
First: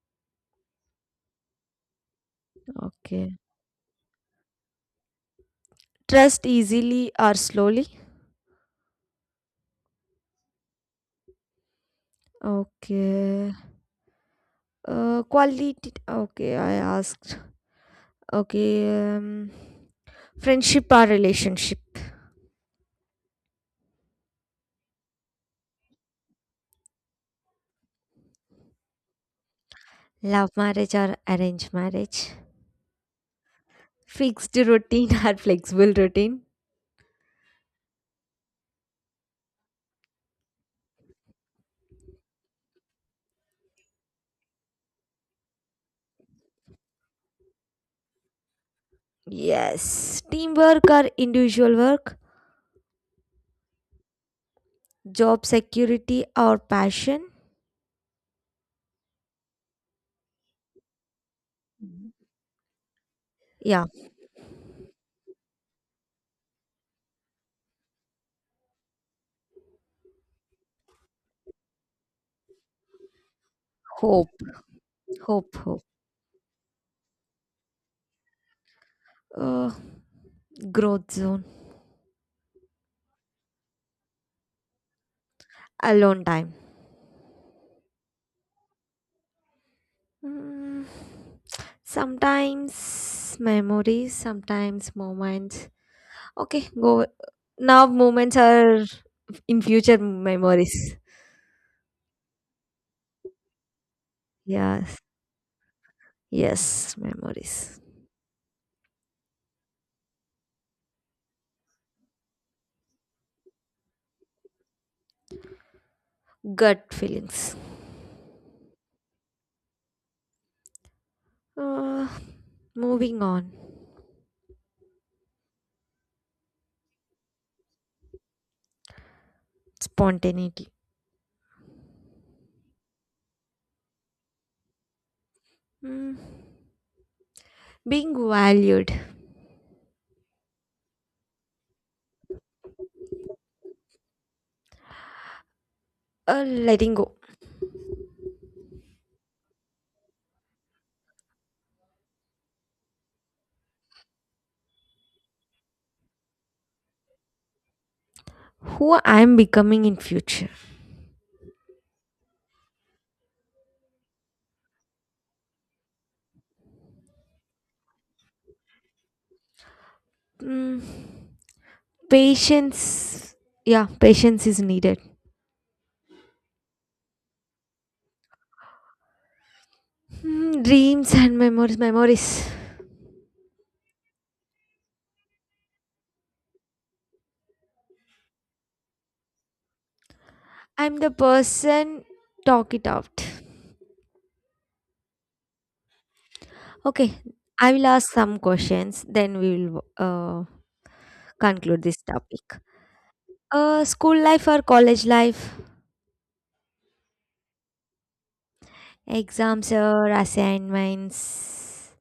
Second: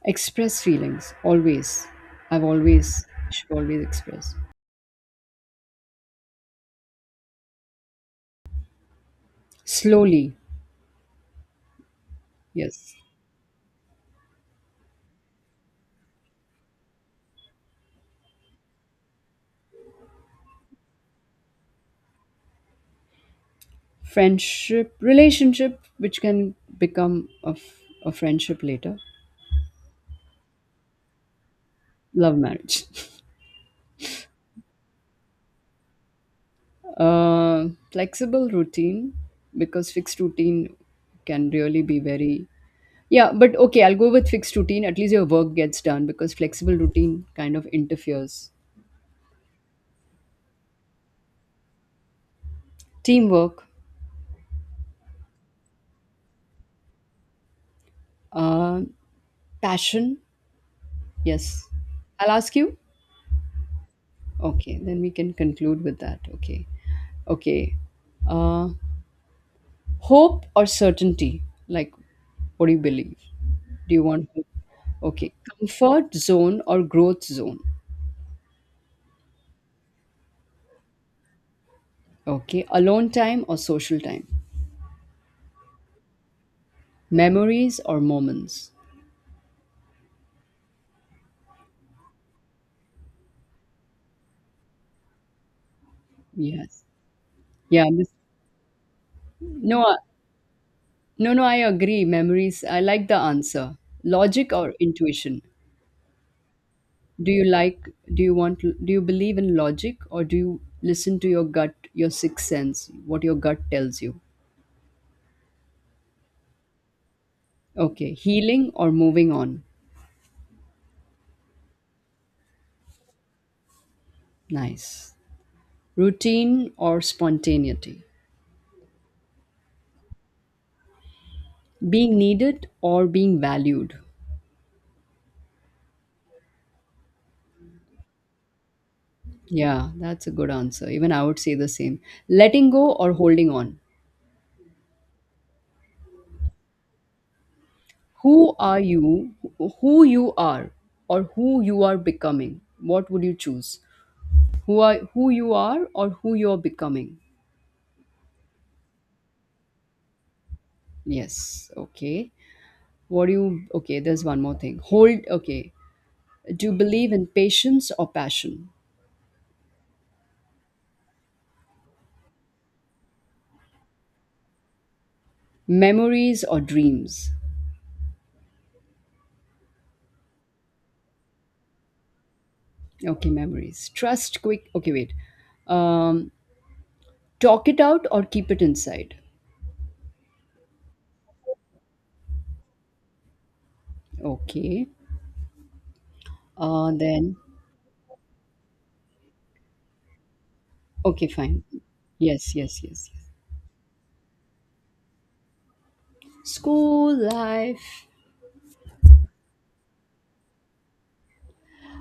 [SPEAKER 1] Express feelings always. I've always
[SPEAKER 2] Okay.
[SPEAKER 1] should always express
[SPEAKER 2] Trust easily or slowly.
[SPEAKER 1] slowly. Yes,
[SPEAKER 2] Okay. Quality. Okay, I asked. Okay. Friendship or relationship.
[SPEAKER 1] friendship, relationship, which can become a, a friendship later.
[SPEAKER 2] Love marriage or arranged marriage.
[SPEAKER 1] Love marriage. [laughs]
[SPEAKER 2] Fixed routine [laughs] or flexible routine?
[SPEAKER 1] Flexible routine because fixed routine can really be very. Yeah, but okay, I'll go with fixed routine. At least your work gets done because flexible routine kind of interferes.
[SPEAKER 2] Yes. Teamwork or individual work?
[SPEAKER 1] Teamwork,
[SPEAKER 2] Job security or passion?
[SPEAKER 1] uh, passion. Yes. I'll ask you.
[SPEAKER 2] Yeah.
[SPEAKER 1] Okay, then we can conclude with that. Okay. Okay. Uh, Hope or certainty? Like, what do you believe? Do you want
[SPEAKER 2] Hope,
[SPEAKER 1] hope? Okay.
[SPEAKER 2] hope, hope.
[SPEAKER 1] Comfort zone or growth zone?
[SPEAKER 2] Uh, Growth zone.
[SPEAKER 1] Okay. Alone time or social time?
[SPEAKER 2] Alone time.
[SPEAKER 1] Memories or moments?
[SPEAKER 2] Mm, Sometimes memories, sometimes moments. Okay,
[SPEAKER 1] Yes.
[SPEAKER 2] go.
[SPEAKER 1] Yeah.
[SPEAKER 2] Now
[SPEAKER 1] This,
[SPEAKER 2] moments are in
[SPEAKER 1] no.
[SPEAKER 2] future memories.
[SPEAKER 1] No, no, I agree. Memories. I like the answer. Logic or
[SPEAKER 2] Yes,
[SPEAKER 1] intuition?
[SPEAKER 2] yes,
[SPEAKER 1] Do you
[SPEAKER 2] memories.
[SPEAKER 1] like, do you want, do you believe in logic or do you listen to your gut, your sixth sense, what your gut tells you?
[SPEAKER 2] Gut feelings.
[SPEAKER 1] Okay. Healing or moving on?
[SPEAKER 2] Uh, Moving on.
[SPEAKER 1] Nice. Routine or spontaneity?
[SPEAKER 2] Spontaneity.
[SPEAKER 1] Being needed or being valued?
[SPEAKER 2] Mm. Being valued.
[SPEAKER 1] Yeah, that's a good answer. Even I would say the same. Letting go or holding on?
[SPEAKER 2] Letting go.
[SPEAKER 1] Who are you, who you are or who you are becoming, what would you choose? Who you are or who you are becoming?
[SPEAKER 2] Who I'm becoming in future.
[SPEAKER 1] Yes, okay. What do you, okay, there's one more thing, hold, okay, do you believe in patience or passion?
[SPEAKER 2] Hmm. Patience. Yeah, patience is needed.
[SPEAKER 1] Memories or dreams?
[SPEAKER 2] Hmm. Dreams and memories. Memories.
[SPEAKER 1] Okay, memories, trust, quick, okay, wait, um talk it out or keep it inside?
[SPEAKER 2] I'm the person. Talk it out.
[SPEAKER 1] Okay,
[SPEAKER 2] Okay.
[SPEAKER 1] then
[SPEAKER 2] I will ask some questions. Then we will
[SPEAKER 1] okay, fine.
[SPEAKER 2] conclude this
[SPEAKER 1] Yes,
[SPEAKER 2] topic.
[SPEAKER 1] yes, yes, yes.
[SPEAKER 2] School life or college life?
[SPEAKER 1] School life.
[SPEAKER 2] Exams or assignments.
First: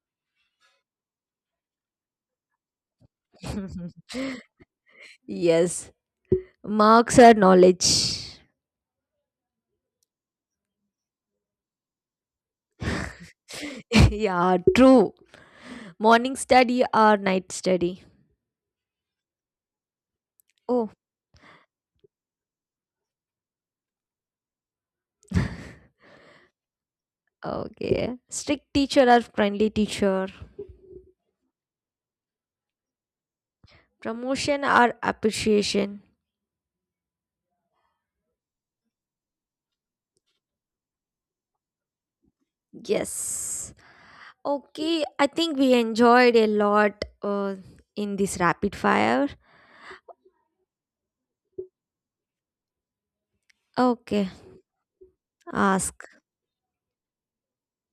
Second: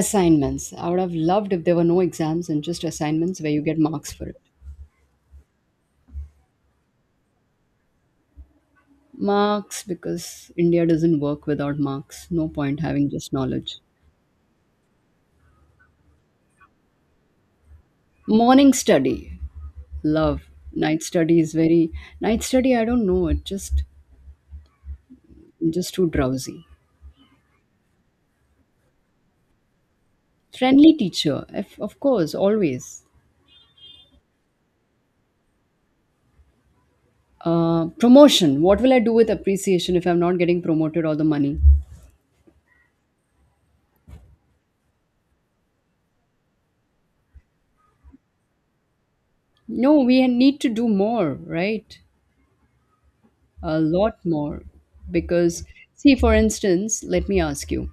[SPEAKER 1] Assignments, I would have loved if there were no exams and just assignments where you get marks for it.
[SPEAKER 2] [laughs] Yes, marks are knowledge.
[SPEAKER 1] Marks, because India doesn't work without marks, no point having just knowledge.
[SPEAKER 2] [laughs] Yeah, true. Morning study or night study?
[SPEAKER 1] Morning study, love.
[SPEAKER 2] Oh,
[SPEAKER 1] Night study is very, night study, I don't know, it just, I'm just too drowsy.
[SPEAKER 2] okay. Strict teacher or friendly teacher?
[SPEAKER 1] Friendly teacher, if, of course, always.
[SPEAKER 2] Promotion or appreciation?
[SPEAKER 1] Promotion, what will I do with appreciation if I'm not getting promoted or the money?
[SPEAKER 2] Yes. Okay, I think we enjoyed a lot in this rapid fire.
[SPEAKER 1] No, we need to do more, right, a lot
[SPEAKER 2] Okay,
[SPEAKER 1] more, because,
[SPEAKER 2] ask.
[SPEAKER 1] see, for instance, let me ask you,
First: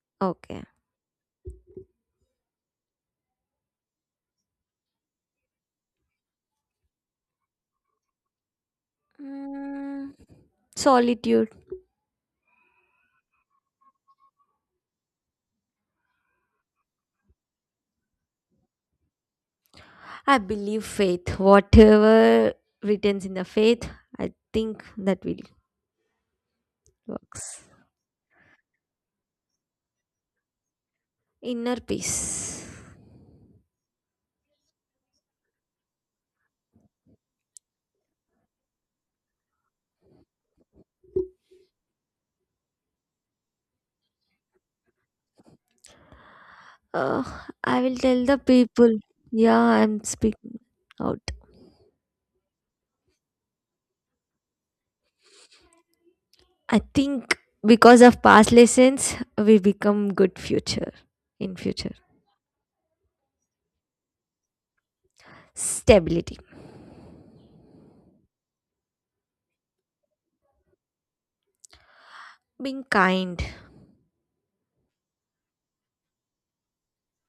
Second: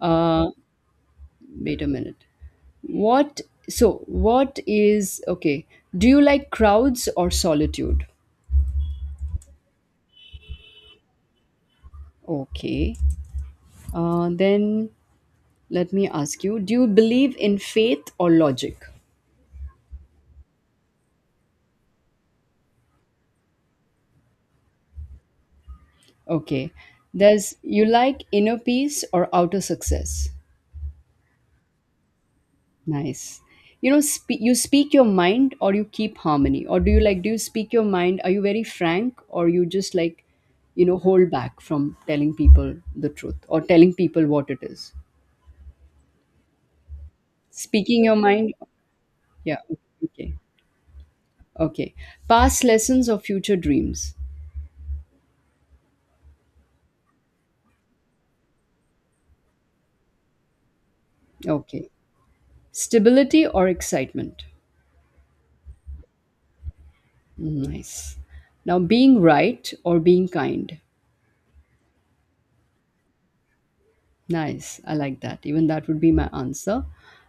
[SPEAKER 1] uh
[SPEAKER 2] Okay.
[SPEAKER 1] wait a minute, what, so what is, okay, do you like crowds or solitude?
[SPEAKER 2] Mm, Solitude.
[SPEAKER 1] Okay, then let me ask you, do you believe in faith or logic?
[SPEAKER 2] I believe faith. Whatever written in the faith, I think that will
[SPEAKER 1] Okay. Does
[SPEAKER 2] works.
[SPEAKER 1] you like inner peace or outer success?
[SPEAKER 2] Inner peace.
[SPEAKER 1] Nice. You know, you speak your mind or you keep harmony? Or do you like, do you speak your mind? Are you very frank or you just like, you know, hold back from telling people the truth or telling people what it is?
[SPEAKER 2] Uh, I will
[SPEAKER 1] Speaking your
[SPEAKER 2] tell the
[SPEAKER 1] mind?
[SPEAKER 2] people.
[SPEAKER 1] Yeah.
[SPEAKER 2] Yeah, I'm
[SPEAKER 1] Okay.
[SPEAKER 2] speaking out.
[SPEAKER 1] Okay. Past lessons or future dreams?
[SPEAKER 2] I think because of past lessons, we become good future in
[SPEAKER 1] Okay.
[SPEAKER 2] future.
[SPEAKER 1] Stability or excitement?
[SPEAKER 2] Stability.
[SPEAKER 1] Nice. Now, being right or being kind?
[SPEAKER 2] Being kind.
[SPEAKER 1] Nice. I like that. Even that would be my answer.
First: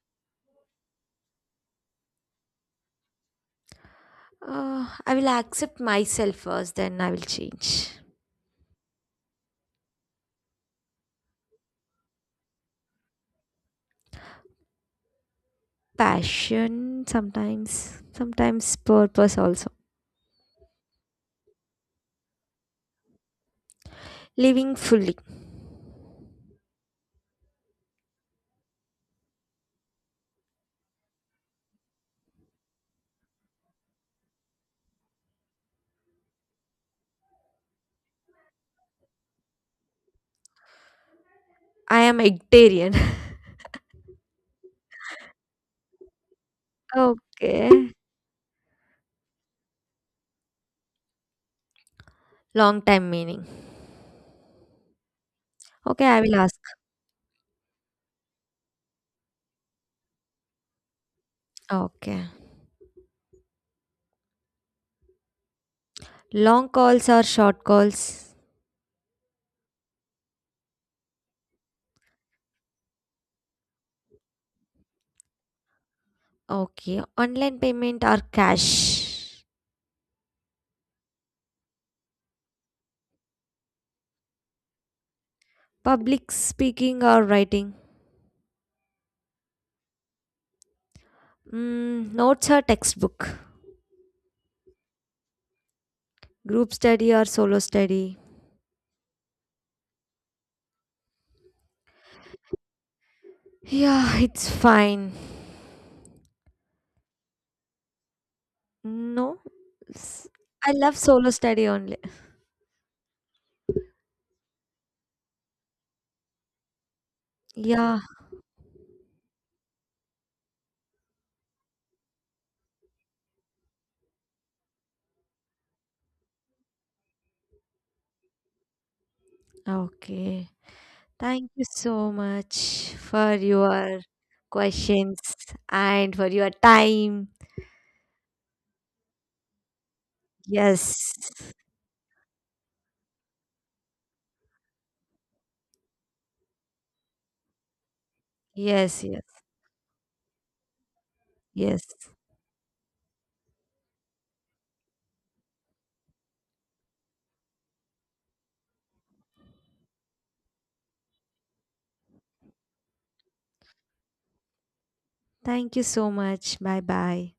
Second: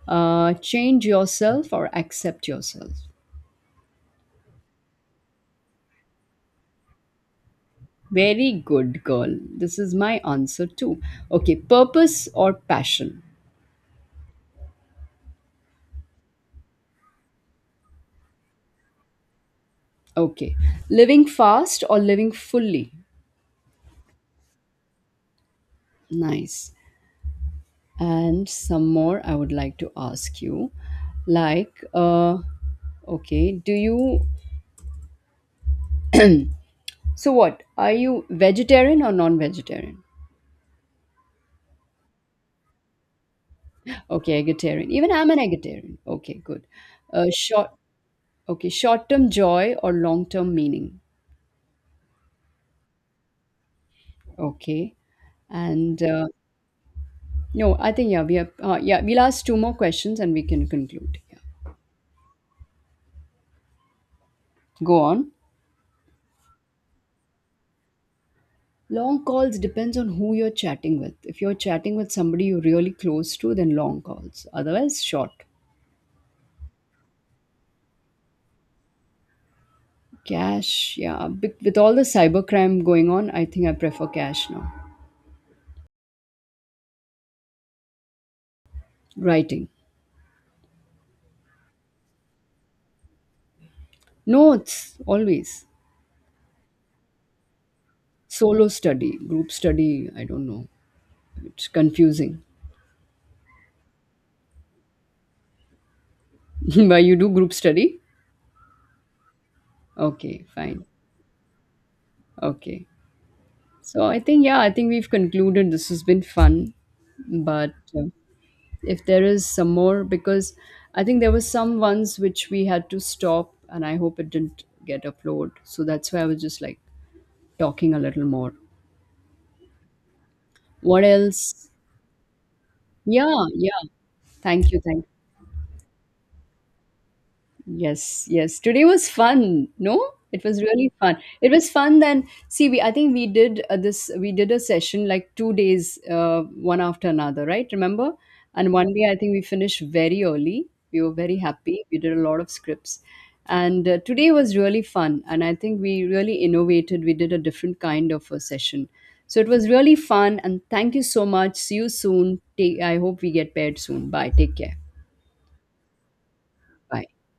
[SPEAKER 1] Change yourself or accept yourself.
[SPEAKER 2] I will accept myself first, then I will change.
[SPEAKER 1] Very good, girl. This is my answer too. Okay. Purpose or passion.
[SPEAKER 2] Passion sometimes, sometimes purpose also.
[SPEAKER 1] Okay. Living fast or living fully.
[SPEAKER 2] Living fully.
[SPEAKER 1] Nice. And some more I would like to ask you. Like, okay, do you. So what? Are you vegetarian or non vegetarian?
[SPEAKER 2] I am Egtarian. [laughs]
[SPEAKER 1] Okay, eggetarian. Even I'm an eggetarian. Okay, good. Short
[SPEAKER 2] Okay.
[SPEAKER 1] Okay, short-term joy or long-term meaning.
[SPEAKER 2] Long time meaning.
[SPEAKER 1] Okay. And
[SPEAKER 2] Okay, I will ask.
[SPEAKER 1] no, I think yeah, we have yeah, we'll ask two more questions and we can conclude. Yeah.
[SPEAKER 2] Okay.
[SPEAKER 1] Go on.
[SPEAKER 2] Long calls or short calls?
[SPEAKER 1] Long calls depends on who you're chatting with. If you're chatting with somebody you're really close to, then long calls. Otherwise, short.
[SPEAKER 2] Okay. Online payment or cash?
[SPEAKER 1] Cash, yeah. With all the cybercrime going on, I think I prefer cash now.
[SPEAKER 2] Public speaking or writing?
[SPEAKER 1] Writing.
[SPEAKER 2] Notes or textbook?
[SPEAKER 1] Notes, always.
[SPEAKER 2] Group study or solo study?
[SPEAKER 1] Solo study, group study, I don't know. It's confusing.
[SPEAKER 2] Yeah, it's fine.
[SPEAKER 1] [laughs] But you do group study?
[SPEAKER 2] No, s-
[SPEAKER 1] Okay,
[SPEAKER 2] I
[SPEAKER 1] fine.
[SPEAKER 2] love solo study only.
[SPEAKER 1] Okay. So I think, yeah, I think we've concluded, this has been fun. But
[SPEAKER 2] Yeah,
[SPEAKER 1] if there is some more, because I think there were some ones which we had to stop, and I hope it didn't get uploaded. So that's why I was just like talking a little more.
[SPEAKER 2] okay.
[SPEAKER 1] What
[SPEAKER 2] Thank you
[SPEAKER 1] else?
[SPEAKER 2] so much for
[SPEAKER 1] Yeah, yeah.
[SPEAKER 2] your
[SPEAKER 1] Thank you. Thank you.
[SPEAKER 2] questions and for your time.
[SPEAKER 1] Yes, yes. Today was fun. No, it was really fun.
[SPEAKER 2] Yes.
[SPEAKER 1] It was fun. Then see, we I think we did this. We did a session like 2 days, one after another, right? Remember? And one
[SPEAKER 2] Yes,
[SPEAKER 1] day I
[SPEAKER 2] yes,
[SPEAKER 1] think we finished very early. We were very happy.
[SPEAKER 2] yes.
[SPEAKER 1] We did a lot of scripts, and today was really fun. And I think we really innovated. We did a different kind of a session. So it was really fun. And thank you so much. See you soon. Take, I hope we get paired soon. Bye. Take care.
[SPEAKER 2] Thank you so much. Bye
[SPEAKER 1] Bye.
[SPEAKER 2] bye.